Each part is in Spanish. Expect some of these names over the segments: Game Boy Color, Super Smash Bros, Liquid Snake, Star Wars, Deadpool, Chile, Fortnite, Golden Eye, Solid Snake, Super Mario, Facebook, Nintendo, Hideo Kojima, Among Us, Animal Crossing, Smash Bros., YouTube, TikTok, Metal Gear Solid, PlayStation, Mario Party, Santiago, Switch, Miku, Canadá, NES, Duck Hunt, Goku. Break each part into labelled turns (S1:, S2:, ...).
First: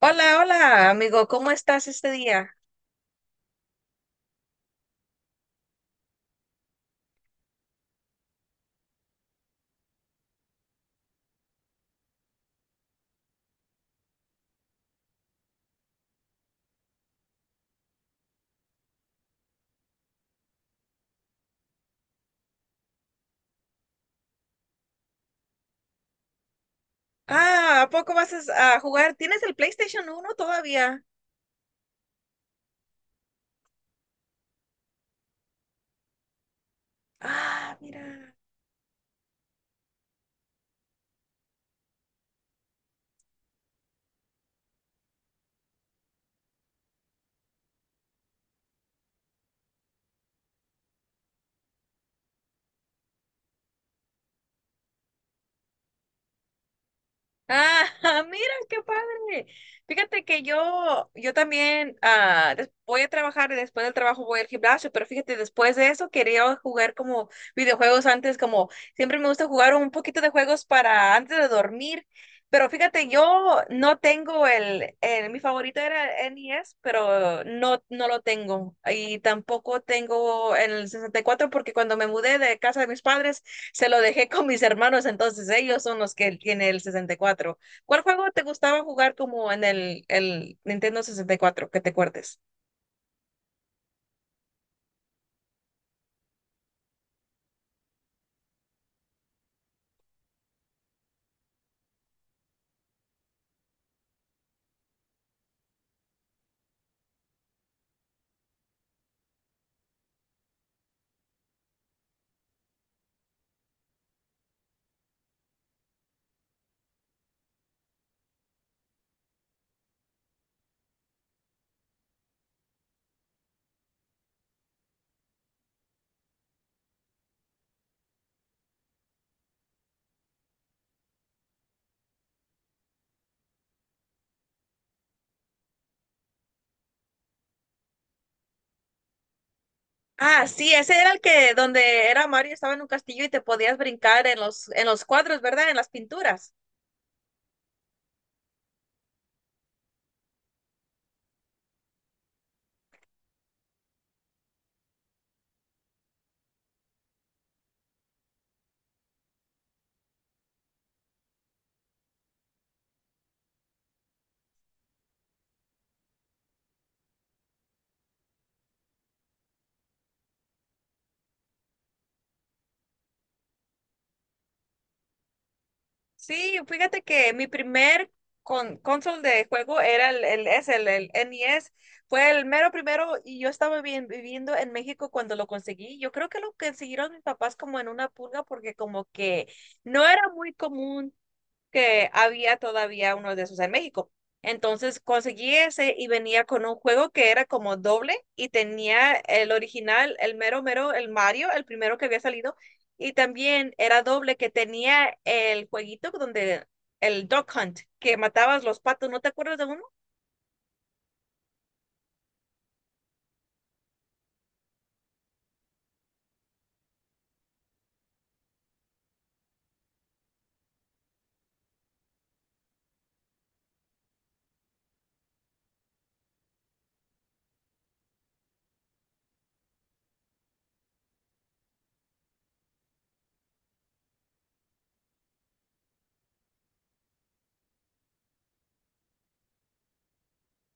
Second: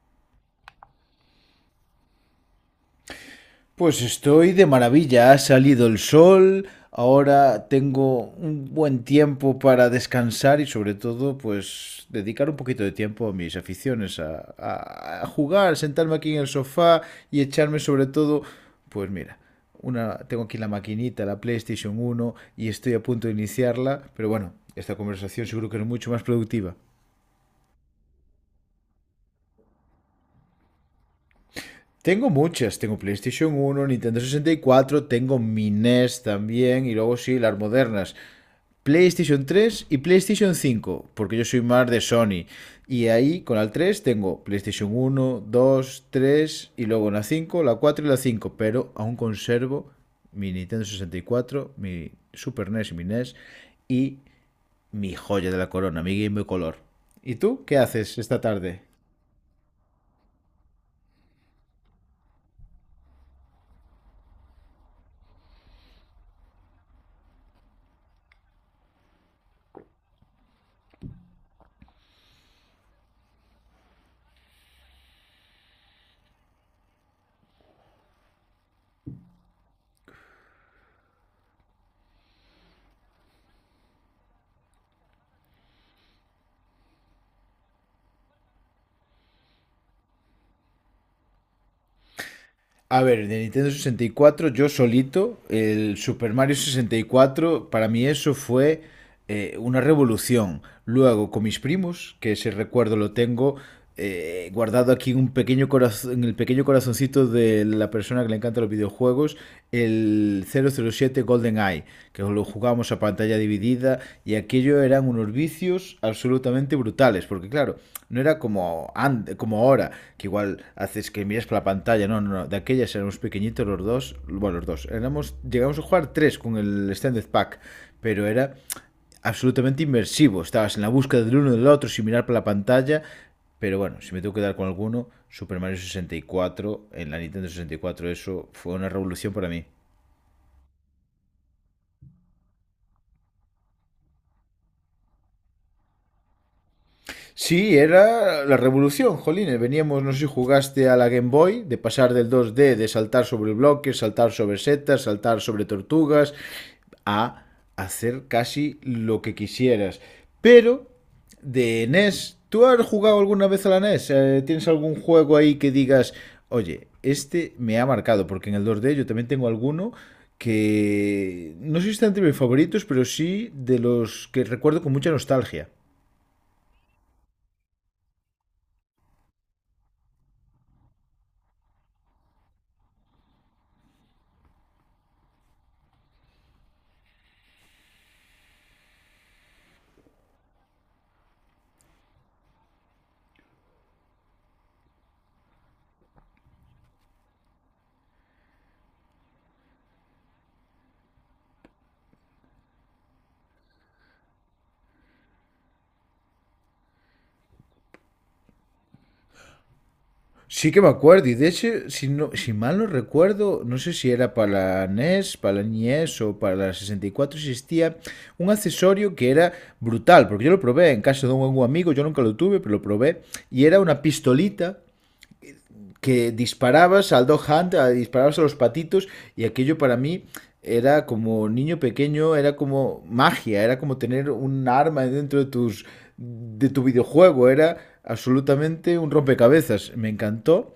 S1: Hola, hola, amigo, ¿cómo estás este día?
S2: Pues estoy de maravilla, ha salido el sol, ahora tengo un buen tiempo para descansar y sobre todo pues dedicar un poquito de tiempo a mis aficiones, a jugar, sentarme aquí en el sofá y echarme sobre todo, pues mira, tengo aquí la maquinita, la PlayStation 1 y estoy a punto de iniciarla, pero bueno, esta conversación seguro que es mucho más productiva.
S1: Ah, ¿a poco vas a jugar? ¿Tienes el PlayStation uno todavía?
S2: Tengo muchas, tengo PlayStation 1, Nintendo 64, tengo mi NES también y luego sí, las
S1: Ah,
S2: modernas.
S1: mira.
S2: PlayStation 3 y PlayStation 5, porque yo soy más de Sony. Y ahí con la 3 tengo PlayStation 1, 2, 3 y luego la 5, la 4 y la 5. Pero aún conservo mi Nintendo 64, mi Super NES y mi NES y mi joya de la corona, mi Game Boy Color. ¿Y tú qué
S1: Ah,
S2: haces esta
S1: mira,
S2: tarde?
S1: qué padre. Fíjate que yo también voy a trabajar y después del trabajo voy al gimnasio, pero fíjate, después de eso quería jugar como videojuegos antes, como siempre me gusta jugar un poquito de juegos para antes de dormir, pero fíjate, yo no tengo mi favorito era el N E S, pero no, no lo tengo y tampoco tengo el 64 porque cuando me mudé de casa de mis padres, se lo dejé con mis hermanos, entonces ellos son los que tiene el sesenta y cuatro. ¿Cuál juego te gustaba jugar como en el Nintendo sesenta y cuatro que te acuerdes?
S2: A ver, de Nintendo 64, yo solito, el Super Mario 64, para mí eso fue una revolución. Luego, con mis primos, que ese recuerdo lo tengo guardado aquí en un pequeño corazón, en el pequeño corazoncito de la persona que le encanta los videojuegos, el 007 Golden Eye, que lo jugábamos a pantalla dividida, y aquello eran unos vicios absolutamente absolutamente brutales, porque claro, no era como ahora, que igual haces que miras para la pantalla. No, no, no, de aquellas éramos pequeñitos los dos, bueno, los dos, éramos, llegamos a jugar tres con el Standard Pack, pero era absolutamente inmersivo, estabas en la búsqueda del uno del otro sin mirar para la pantalla. Pero bueno, si me tengo que dar con alguno, Super Mario 64 en la Nintendo 64, eso fue una revolución para mí.
S1: Ah, sí, ese era el que donde era Mario, estaba en un castillo y te podías brincar en los cuadros, ¿verdad? En las pinturas.
S2: Sí, era la revolución, jolines. Veníamos, no sé si jugaste a la Game Boy, de pasar del 2D de saltar sobre bloques, saltar sobre setas, saltar sobre tortugas, a hacer casi lo que quisieras. Pero, de NES, ¿tú has jugado alguna vez a la NES? ¿Tienes algún juego ahí que digas, oye, este me ha marcado? Porque en el 2D yo también tengo alguno que no sé si está entre mis favoritos, pero sí de los que recuerdo con mucha nostalgia.
S1: Sí, fíjate que mi primer console de juego era el NES. Fue el mero primero y yo estaba bien, viviendo en México cuando lo conseguí. Yo creo que lo consiguieron mis papás como en una pulga porque como que no era muy común que había todavía uno de esos en México. Entonces conseguí ese y venía con un juego que era como doble y tenía el original, el mero mero, el Mario, el primero que había salido, y también era doble que tenía el jueguito donde el Duck Hunt, que matabas los patos, ¿no te acuerdas de uno?
S2: Sí que me acuerdo, y de hecho, si, no, si mal no recuerdo, no sé si era para la NES o para la 64, existía un accesorio que era brutal, porque yo lo probé en casa de un amigo, yo nunca lo tuve, pero lo probé, y era una pistolita que disparabas al Dog Hunt, disparabas a los patitos, y aquello para mí era como niño pequeño, era como magia, era como tener un arma dentro de tus de tu videojuego, era absolutamente un rompecabezas, me encantó.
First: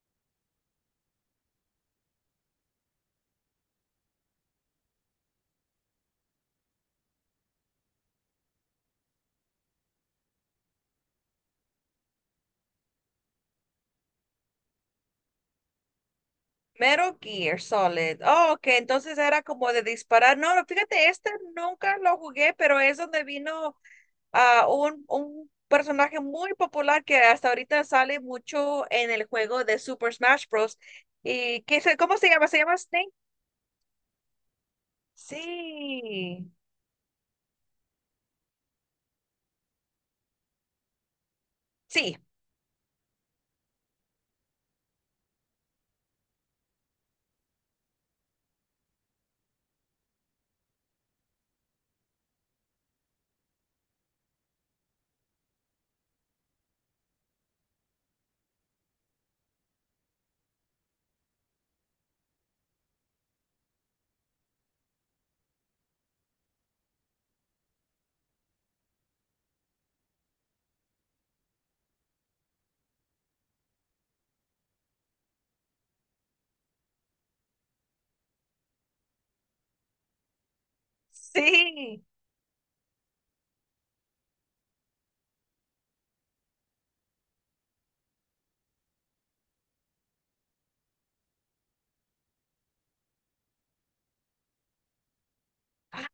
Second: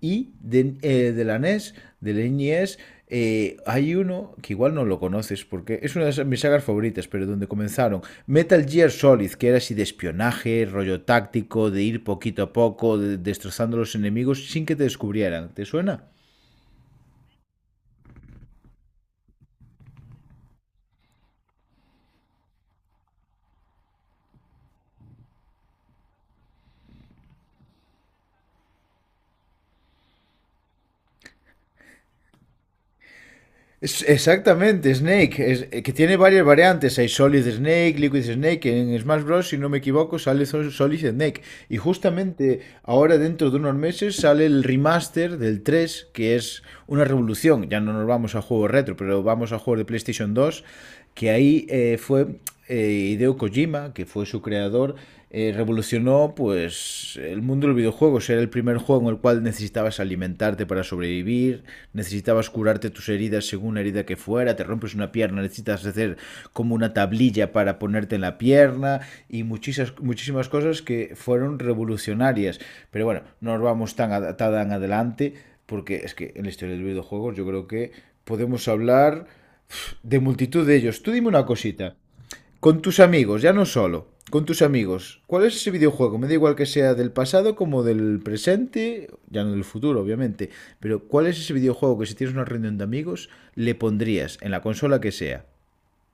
S2: Y de la NES, del NES, hay uno que igual no lo conoces porque es una de mis sagas favoritas, pero donde comenzaron Metal Gear Solid, que era así de espionaje, rollo táctico, de ir poquito a poco, destrozando a los enemigos sin que te descubrieran. ¿Te suena?
S1: Mero Gear Solid. Oh, que entonces era como de disparar. No, fíjate, este nunca lo jugué, pero es donde vino un personaje muy popular que hasta ahorita sale mucho en el juego de Super Smash Bros. ¿Y qué cómo se llama? ¿Se llama Snake?
S2: Exactamente, Snake, que tiene
S1: Sí,
S2: varias variantes. Hay Solid Snake, Liquid Snake. En Smash Bros., si no me equivoco, sale Solid Snake. Y
S1: sí,
S2: justamente ahora, dentro de unos meses, sale el remaster del 3 que es una revolución. Ya no nos vamos a juegos retro, pero vamos a juegos de PlayStation 2, que ahí fue Hideo Kojima, que fue su creador, revolucionó pues el mundo del videojuego. Era el primer juego en el cual necesitabas alimentarte para sobrevivir, necesitabas curarte tus heridas según la herida que fuera, te rompes una pierna, necesitas hacer como una tablilla para ponerte en la pierna, y muchísimas, muchísimas cosas que fueron revolucionarias. Pero bueno, no nos vamos tan, tan adelante, porque es que en la historia del videojuego yo creo que podemos hablar de multitud de ellos. Tú dime una cosita.
S1: sí.
S2: Con tus amigos, ya no solo. Con tus amigos. ¿Cuál es ese videojuego? Me da igual que sea del pasado como del presente, ya no del futuro, obviamente. Pero ¿cuál es ese videojuego que si tienes una reunión de amigos le pondrías en la consola que sea?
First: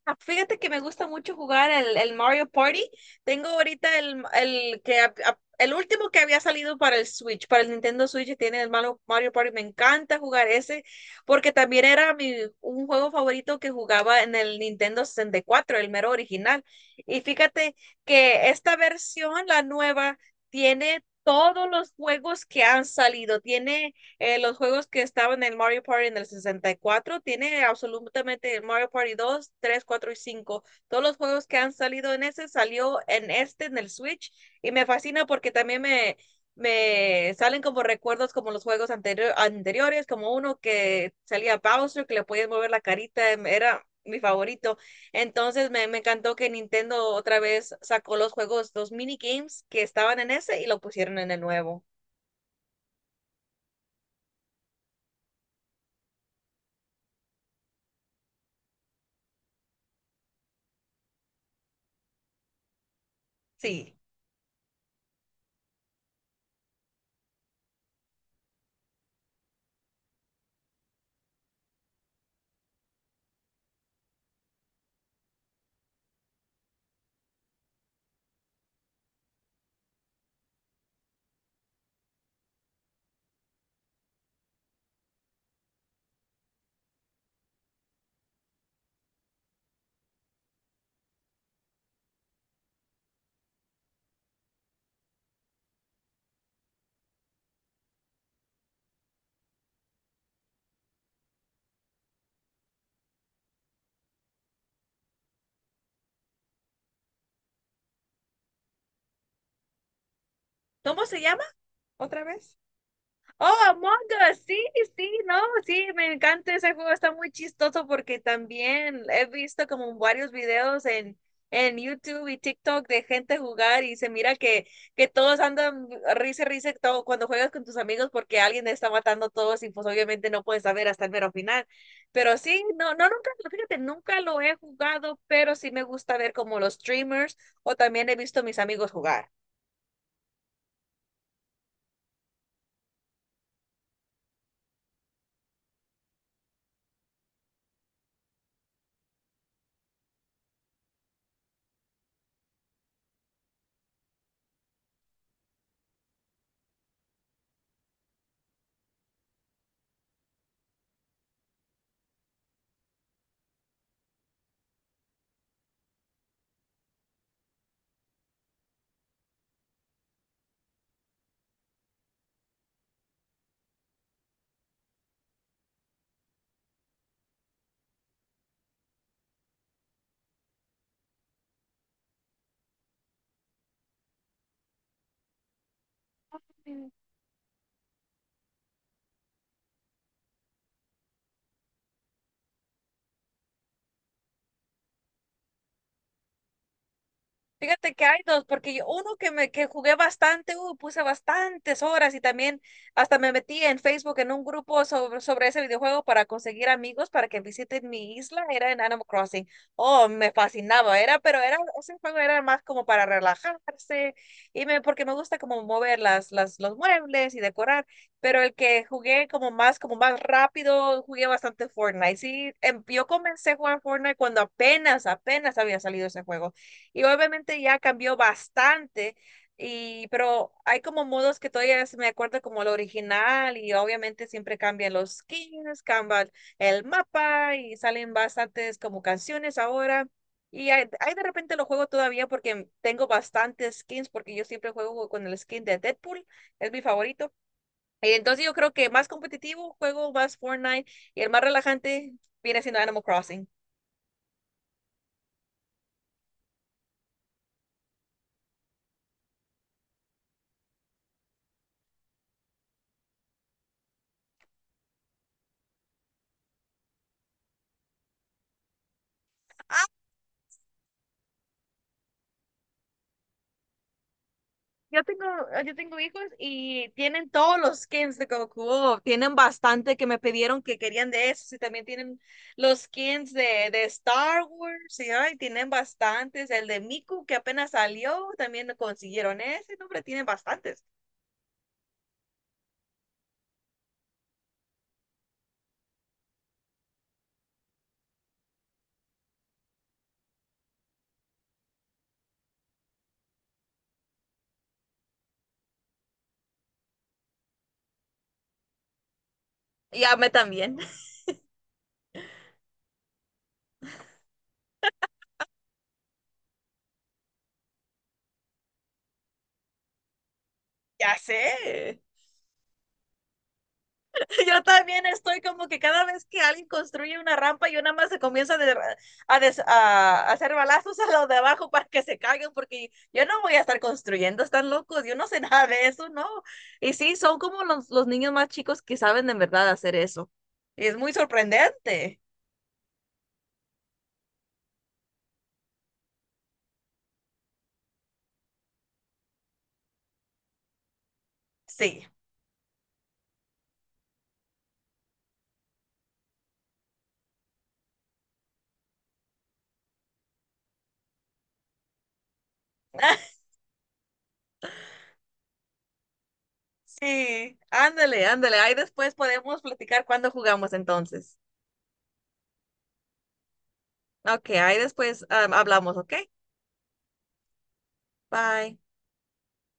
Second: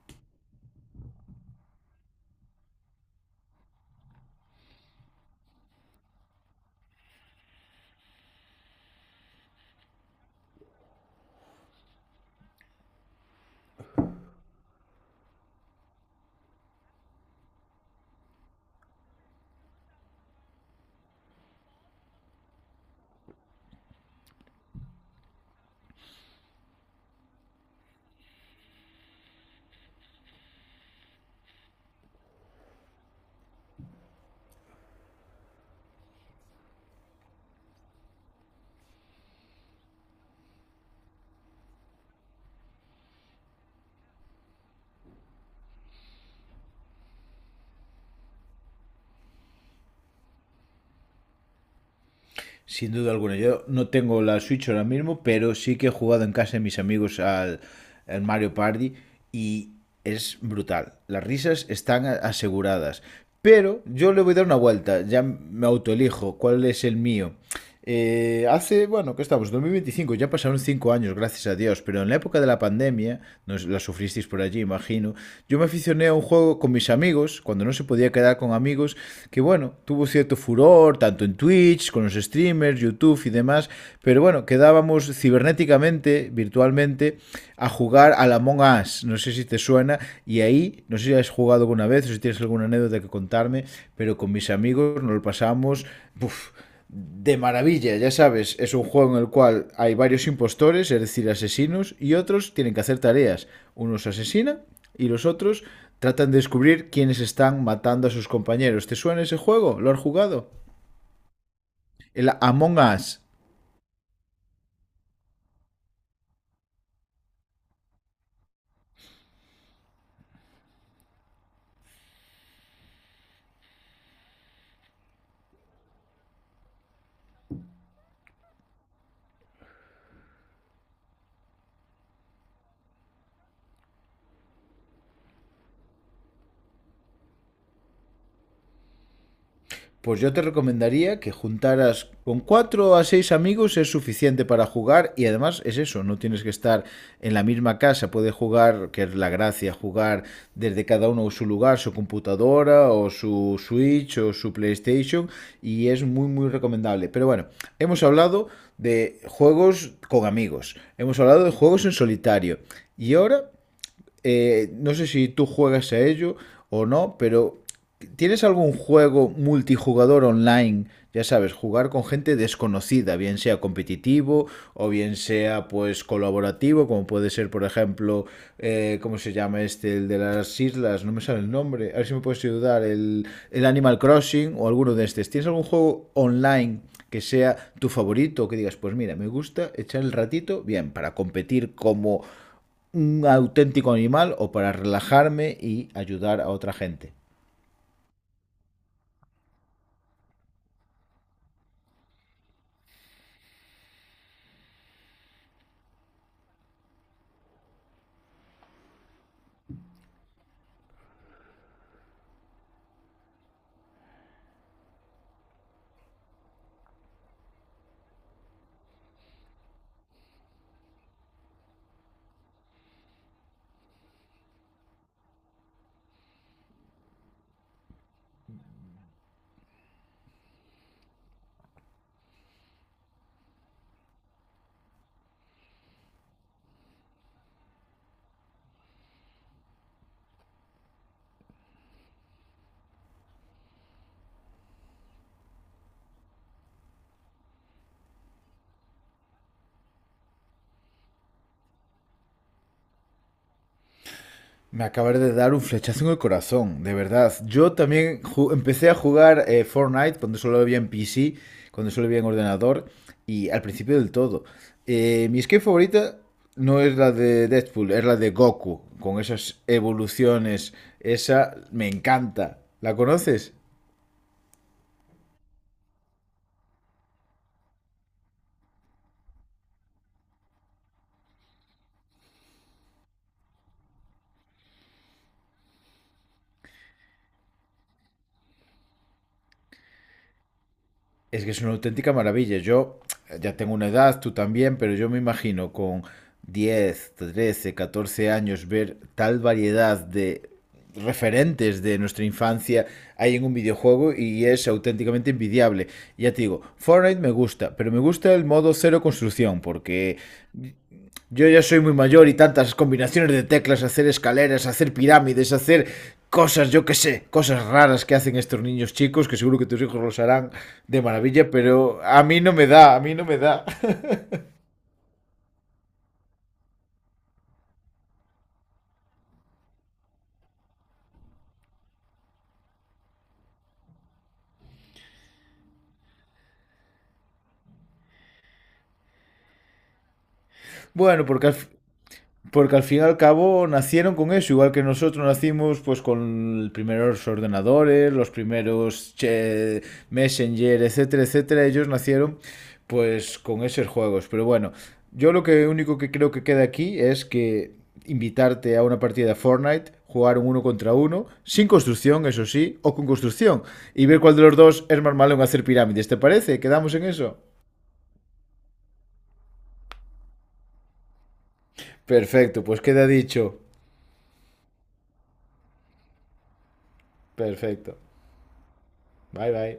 S1: Ah, fíjate que me gusta mucho jugar el Mario Party. Tengo ahorita el último que había salido para el Switch, para el Nintendo Switch, que tiene Mario Party. Me encanta jugar ese, porque también era un juego favorito que jugaba en el Nintendo sesenta y cuatro el mero original. Y fíjate que esta versión, la nueva, tiene todos los juegos que han salido. Tiene los juegos que estaban en el Mario Party en el sesenta y cuatro, tiene absolutamente el Mario Party dos, tres, 4 y cinco. Todos los juegos que han salido en ese salió en este, en el Switch, y me fascina porque también me salen como recuerdos como los juegos anteriores, como uno que salía Bowser, que le podías mover la carita, era mi favorito. Entonces me encantó que Nintendo otra vez sacó los juegos, los minigames que estaban en ese y lo pusieron en el nuevo.
S2: Sin duda alguna, yo no tengo la Switch ahora mismo, pero sí que he jugado en casa de mis amigos al Mario Party y es brutal. Las risas están aseguradas. Pero
S1: Sí.
S2: yo le voy a dar una vuelta, ya me autoelijo cuál es el mío. Bueno, ¿qué estamos? 2025, ya pasaron 5 años, gracias a Dios, pero en la época de la pandemia, no la sufristeis por allí, imagino, yo me aficioné a un juego con mis amigos, cuando no se podía quedar con amigos, que bueno, tuvo cierto furor, tanto en Twitch, con los streamers, YouTube y demás, pero bueno, quedábamos cibernéticamente, virtualmente, a jugar al Among Us, no sé si te suena, y ahí, no sé si has jugado alguna vez o si tienes alguna anécdota que contarme, pero con mis amigos nos lo pasamos, uff, de maravilla, ya sabes, es un juego en el cual hay varios impostores, es decir, asesinos, y otros tienen que hacer tareas. Unos asesinan y los otros tratan de descubrir quiénes están matando a sus compañeros. ¿Te suena ese juego? ¿Lo has jugado?
S1: ¿Cómo se llama? ¿Otra
S2: El
S1: vez?
S2: Among Us.
S1: Oh, Among Us, sí, sí, no, sí, me encanta ese juego, está muy chistoso porque también he visto como varios videos en YouTube y TikTok de gente jugar y se mira que todos andan risa, risa todo, cuando juegas con tus amigos porque alguien está matando a todos y pues obviamente no puedes saber hasta el mero final. Pero sí, no, no, nunca, fíjate, nunca lo he jugado, pero sí me gusta ver como los streamers o también he visto a mis amigos jugar.
S2: Pues yo te recomendaría que juntaras con 4 a 6 amigos, es suficiente para jugar, y además es eso, no tienes que estar en la misma casa, puedes jugar, que es la gracia, jugar desde cada uno su lugar, su computadora o su Switch o su PlayStation, y es muy muy recomendable. Pero bueno, hemos hablado de juegos con amigos, hemos hablado de juegos en solitario, y ahora no sé si tú juegas a ello o no, pero ¿tienes algún juego multijugador online? Ya sabes, jugar con gente desconocida, bien sea competitivo o bien sea pues colaborativo, como puede ser, por ejemplo, ¿cómo se llama este? El de las islas, no me sale el nombre, a ver si me puedes ayudar, el Animal Crossing o alguno de estos. ¿Tienes algún juego online
S1: Mm.
S2: que sea tu favorito, que digas, pues mira, me gusta echar el ratito, bien, para competir como un auténtico animal o para relajarme y ayudar a otra gente?
S1: Fíjate que hay dos, porque uno que jugué bastante, puse bastantes horas y también hasta me metí en Facebook en un grupo sobre ese videojuego para conseguir amigos para que visiten mi isla, era en Animal Crossing. Oh, me fascinaba, ese juego era más como para relajarse y porque me gusta como mover los muebles y decorar, pero el que jugué como más rápido, jugué bastante Fortnite. Sí, yo comencé a jugar Fortnite cuando apenas, apenas había salido ese juego y obviamente ya cambió bastante, y, pero hay como modos que todavía se me acuerdo como el original y obviamente siempre cambian los skins, cambian el mapa y salen bastantes como canciones ahora. Y hay de repente lo juego todavía porque tengo bastantes skins porque yo siempre juego con el skin de Deadpool, es mi favorito. Y entonces yo creo que más competitivo juego más Fortnite y el más relajante viene siendo Animal Crossing.
S2: Me acabas de dar un flechazo en el corazón, de verdad. Yo también empecé a jugar Fortnite cuando solo había en PC, cuando solo había en ordenador, y al principio del todo. Mi skin favorita no es la de Deadpool, es la de Goku, con esas evoluciones. Esa me encanta. ¿La conoces?
S1: Yo tengo, yo tengo hijos y tienen todos los skins de Goku. Tienen bastante que me pidieron que querían de esos. Y también tienen los skins de Star Wars. Y ay, tienen bastantes. El de Miku que apenas salió, también lo consiguieron ese. No, hombre, tienen bastantes.
S2: Es que es una auténtica maravilla. Yo ya tengo una edad, tú también, pero yo me imagino con 10, 13, 14 años ver tal variedad de referentes de nuestra infancia hay en un videojuego, y es auténticamente envidiable. Ya te digo, Fortnite me gusta, pero me gusta el modo cero construcción
S1: Y a
S2: porque
S1: mí también.
S2: yo ya soy muy mayor, y tantas combinaciones de teclas, hacer escaleras, hacer pirámides, hacer cosas, yo qué sé, cosas raras que hacen estos niños chicos, que seguro que tus hijos los harán de
S1: Ya sé.
S2: maravilla, pero a mí no me da, a mí no me da.
S1: Yo también estoy como que cada vez que alguien construye una rampa, yo nada más se comienza a hacer balazos a los de abajo para que se caigan, porque yo no voy a estar construyendo, están locos, yo no sé nada de eso, ¿no? Y sí, son como los niños más chicos que saben de verdad hacer eso. Y es muy
S2: Bueno, porque
S1: sorprendente.
S2: Porque al fin y al cabo nacieron con eso, igual que nosotros nacimos pues con los primeros ordenadores, los primeros che, Messenger, etcétera, etcétera. Ellos
S1: Sí,
S2: nacieron pues con esos juegos. Pero bueno, yo lo que único que creo que queda aquí es que invitarte a una partida de Fortnite, jugar un uno contra uno, sin construcción, eso sí, o con construcción, y ver cuál de los dos es más malo en hacer pirámides. ¿Te parece? ¿Quedamos en eso?
S1: sí, ándale, ándale, ahí después podemos platicar cuando jugamos entonces.
S2: Perfecto, pues queda dicho.
S1: Ok, ahí después hablamos, ¿ok?
S2: Perfecto.
S1: Bye.
S2: Bye bye.